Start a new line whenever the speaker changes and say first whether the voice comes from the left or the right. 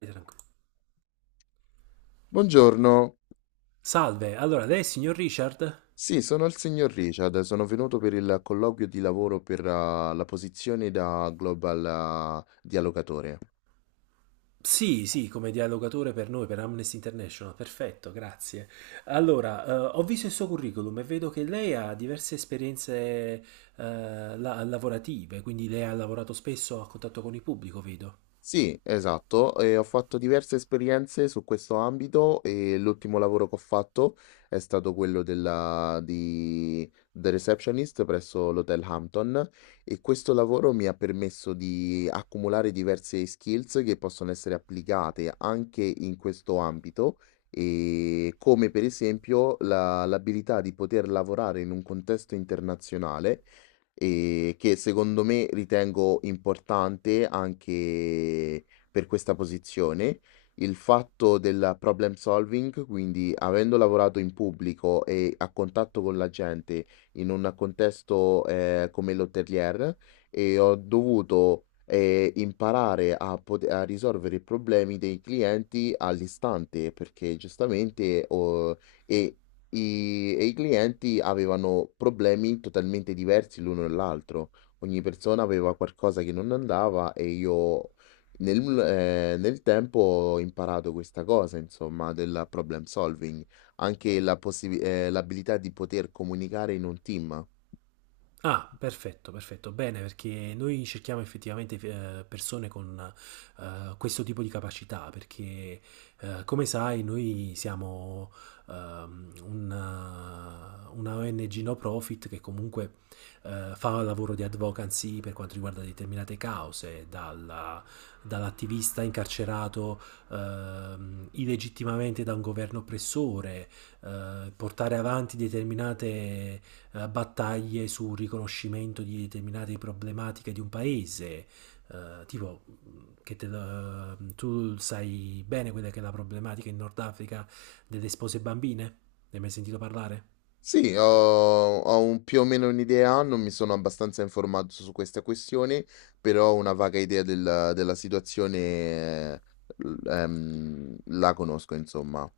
right: Tranquillo.
left: Buongiorno,
right: Salve, allora lei è il signor Richard?
left: sì, sono il signor Richard, sono venuto per il colloquio di lavoro per la posizione da Global Dialogatore.
right: Sì, sì, come dialogatore per noi, per Amnesty International, perfetto, grazie. Allora, ho visto il suo curriculum e vedo che lei ha diverse esperienze, lavorative, quindi lei ha lavorato spesso a contatto con il pubblico, vedo.
left: Sì, esatto, e ho fatto diverse esperienze su questo ambito e l'ultimo lavoro che ho fatto è stato quello di The Receptionist presso l'Hotel Hampton, e questo lavoro mi ha permesso di accumulare diverse skills che possono essere applicate anche in questo ambito, e come per esempio l'abilità di poter lavorare in un contesto internazionale e che secondo me ritengo importante anche per questa posizione. Il fatto del problem solving, quindi avendo lavorato in pubblico e a contatto con la gente in un contesto come l'hotelier, e ho dovuto imparare a, a risolvere i problemi dei clienti all'istante, perché giustamente oh, e e i clienti avevano problemi totalmente diversi l'uno dall'altro. Ogni persona aveva qualcosa che non andava e io nel tempo ho imparato questa cosa, insomma, del problem solving, anche la l'abilità di poter comunicare in un team.
right: Ah, perfetto, perfetto. Bene, perché noi cerchiamo effettivamente persone con questo tipo di capacità, perché come sai, noi siamo una ONG no profit che comunque fa lavoro di advocacy per quanto riguarda determinate cause, dall'attivista incarcerato illegittimamente da un governo oppressore, portare avanti determinate battaglie sul riconoscimento di determinate problematiche di un paese, eh, tipo che tu sai bene quella che è la problematica in Nord Africa delle spose bambine? Ne hai mai sentito parlare?
left: Sì, ho, ho più o meno un'idea, non mi sono abbastanza informato su questa questione, però ho una vaga idea della situazione, la conosco, insomma.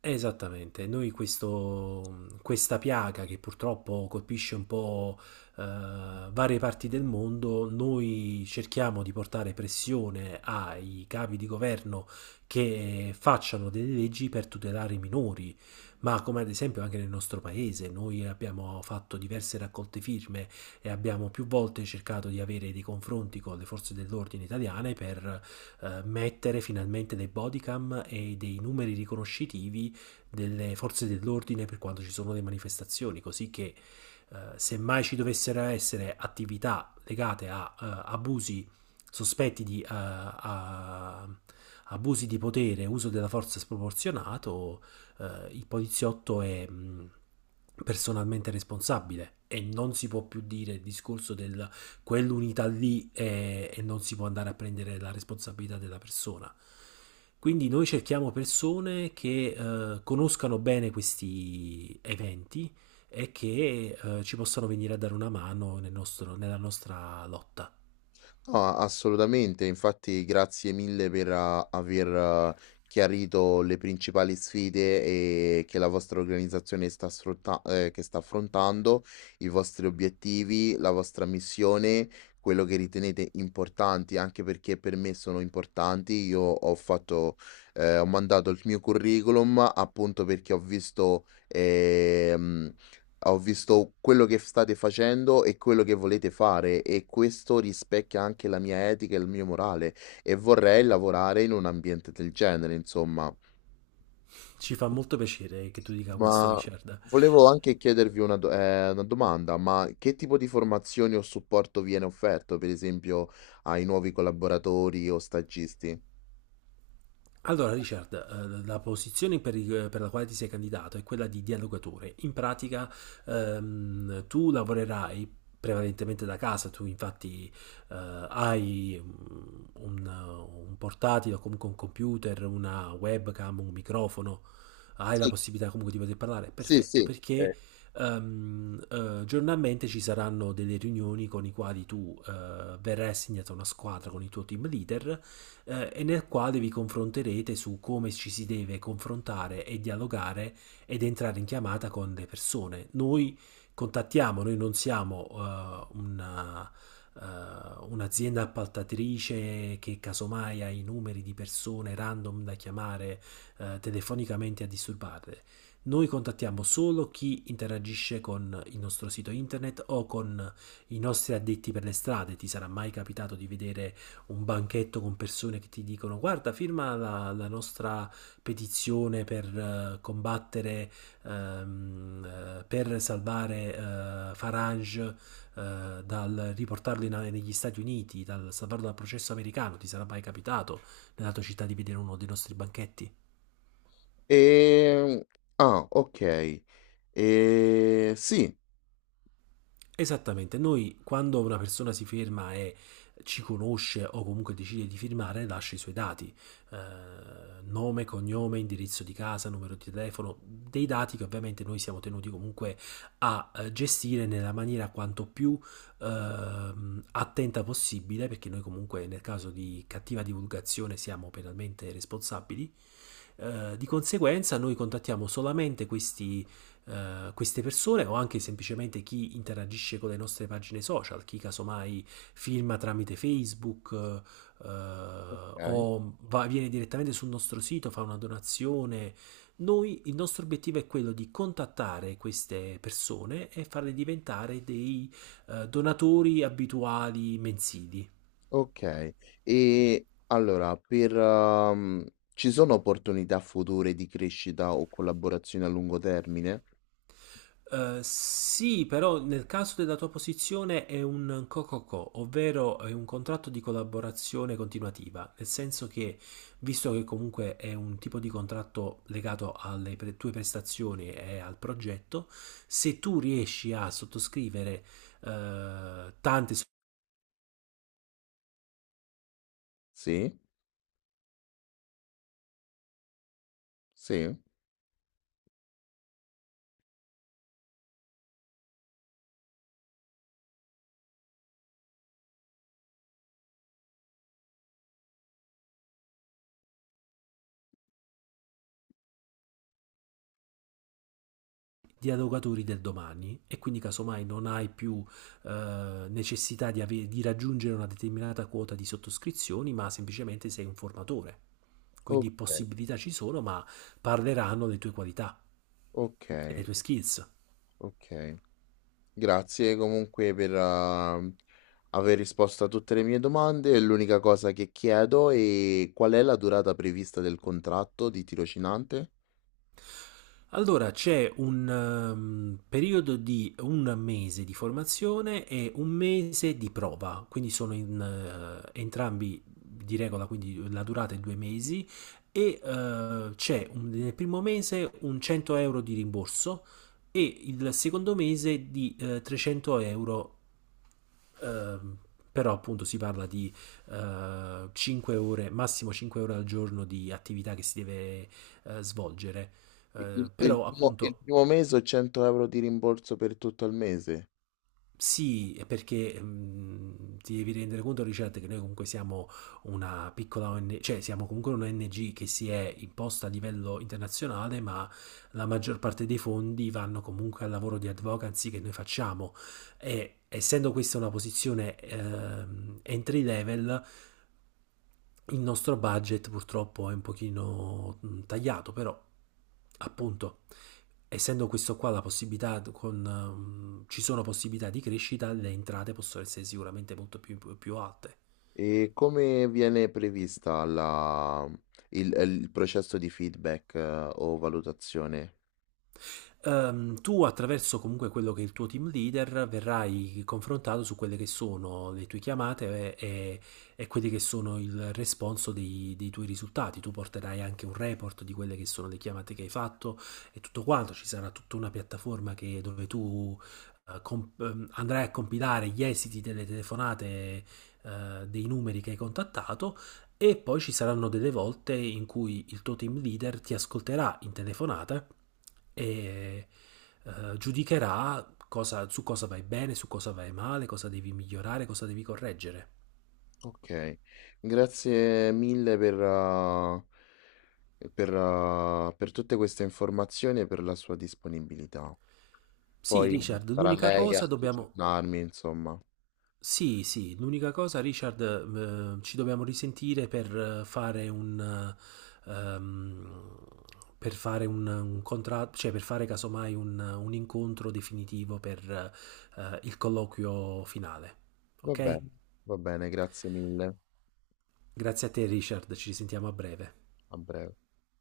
right: Esattamente, noi questo, questa piaga che purtroppo colpisce un po' eh, varie parti del mondo, noi cerchiamo di portare pressione ai capi di governo che facciano delle leggi per tutelare i minori, ma come ad esempio anche nel nostro paese, noi abbiamo fatto diverse raccolte firme e abbiamo più volte cercato di avere dei confronti con le forze dell'ordine italiane per mettere finalmente dei bodycam e dei numeri riconoscitivi delle forze dell'ordine per quando ci sono le manifestazioni, così che semmai ci dovessero essere attività legate a abusi sospetti abusi di potere, uso della forza sproporzionato, il poliziotto è personalmente responsabile e non si può più dire il discorso del e non si può andare a prendere la responsabilità della persona. Quindi noi cerchiamo persone che conoscano bene questi eventi e che ci possano venire a dare una mano nella nostra lotta.
left: No, assolutamente, infatti grazie mille per aver chiarito le principali sfide e che la vostra organizzazione sta, che sta affrontando, i vostri obiettivi, la vostra missione, quello che ritenete importanti, anche perché per me sono importanti. Io ho fatto, ho mandato il mio curriculum appunto perché ho visto quello che state facendo e quello che volete fare, e questo rispecchia anche la mia etica e il mio morale e vorrei lavorare in un ambiente del genere, insomma.
right: Ci fa molto piacere che tu dica questo,
left: Ma
right: Richard.
left: volevo anche chiedervi una, una domanda, ma che tipo di formazioni o supporto viene offerto, per esempio, ai nuovi collaboratori o stagisti?
right: Allora, Richard, la posizione per la quale ti sei candidato è quella di dialogatore. In pratica, tu lavorerai prevalentemente da casa, tu infatti eh, hai un- un portatile o comunque un computer, una webcam, un microfono, hai la
left: Sì,
right: possibilità comunque di poter parlare,
left: sì,
right: perfetto,
left: sì.
right: perché giornalmente ci saranno delle riunioni con i quali tu verrai assegnato a una squadra con il tuo team leader, e nel quale vi confronterete su come ci si deve confrontare e dialogare ed entrare in chiamata con le persone. Noi contattiamo, noi non siamo un'azienda appaltatrice che casomai ha i numeri di persone random da chiamare telefonicamente a disturbarle. Noi contattiamo solo chi interagisce con il nostro sito internet o con i nostri addetti per le strade. Ti sarà mai capitato di vedere un banchetto con persone che ti dicono guarda, firma la nostra petizione per combattere, per salvare Farage, negli Stati Uniti, dal salvarlo dal processo americano. Ti sarà mai capitato nella tua città di vedere uno dei nostri banchetti?
left: E... Ah, ok. E... Sì.
right: Esattamente, noi quando una persona si ferma e ci conosce o comunque decide di firmare, lascia i suoi dati, eh, nome, cognome, indirizzo di casa, numero di telefono, dei dati che ovviamente noi siamo tenuti comunque a gestire nella maniera quanto più eh, attenta possibile, perché noi comunque nel caso di cattiva divulgazione siamo penalmente responsabili. Di conseguenza noi contattiamo solamente questi, queste persone o anche semplicemente chi interagisce con le nostre pagine social, chi casomai filma tramite Facebook,
left: Ok.
right: viene direttamente sul nostro sito, fa una donazione. Noi, il nostro obiettivo è quello di contattare queste persone e farle diventare dei donatori abituali mensili.
left: Okay. E allora per ci sono opportunità future di crescita o collaborazioni a lungo termine?
right: Sì, però nel caso della tua posizione è un co-co-co, ovvero è un contratto di collaborazione continuativa, nel senso che, visto che comunque è un tipo di contratto legato alle tue prestazioni e al progetto, se tu riesci a sottoscrivere eh, tanti so-
left: Sì? Sì?
right: dialogatori del domani e quindi casomai non hai più necessità di di raggiungere una determinata quota di sottoscrizioni, ma semplicemente sei un formatore. Quindi
left: Okay,
right: possibilità ci sono, ma parleranno delle tue qualità e
left: okay,
right: delle tue skills.
left: okay. Grazie comunque per aver risposto a tutte le mie domande. L'unica cosa che chiedo è qual è la durata prevista del contratto di tirocinante?
right: Allora c'è un periodo di 1 mese di formazione e 1 mese di prova, quindi sono entrambi di regola, quindi la durata è 2 mesi e nel primo mese un 100 euro di rimborso e il secondo mese di 300 euro. Ehm, però appunto si parla di 5 ore, massimo 5 ore al giorno di attività che si deve svolgere.
left: I
right: Però
left: il
right: appunto
left: primo mese o 100 € di rimborso per tutto il mese?
right: sì, è perché ti devi rendere conto, Richard, che noi comunque siamo una piccola ONG, cioè siamo comunque un'ONG che si è imposta a livello internazionale, ma la maggior parte dei fondi vanno comunque al lavoro di advocacy che noi facciamo. E essendo questa una posizione entry level, il nostro budget purtroppo è un pochino tagliato, però appunto essendo questo qua la possibilità ci sono possibilità di crescita, le entrate possono essere sicuramente molto più alte.
left: E come viene prevista la, il processo di feedback, o valutazione?
right: Tu attraverso comunque quello che è il tuo team leader verrai confrontato su quelle che sono le tue chiamate e quelli che sono il responso dei tuoi risultati. Tu porterai anche un report di quelle che sono le chiamate che hai fatto e tutto quanto. Ci sarà tutta una piattaforma dove tu andrai a compilare gli esiti delle telefonate, dei numeri che hai contattato e poi ci saranno delle volte in cui il tuo team leader ti ascolterà in telefonata e giudicherà su cosa vai bene, su cosa vai male, cosa devi migliorare, cosa devi correggere.
left: Ok, grazie mille per tutte queste informazioni e per la sua disponibilità.
right: Sì,
left: Poi
right: Richard,
left: sarà
right: l'unica
left: lei a
right: cosa dobbiamo...
left: aggiornarmi, insomma.
right: Sì, sì, l'unica cosa, Richard, ci dobbiamo risentire per eh, fare un, eh, ehm, per fare un contratto, cioè per fare casomai un incontro definitivo per il colloquio finale.
left: Va
right: Ok?
left: bene, va bene, grazie mille.
right: Grazie a te, Richard, ci risentiamo a breve.
left: A breve.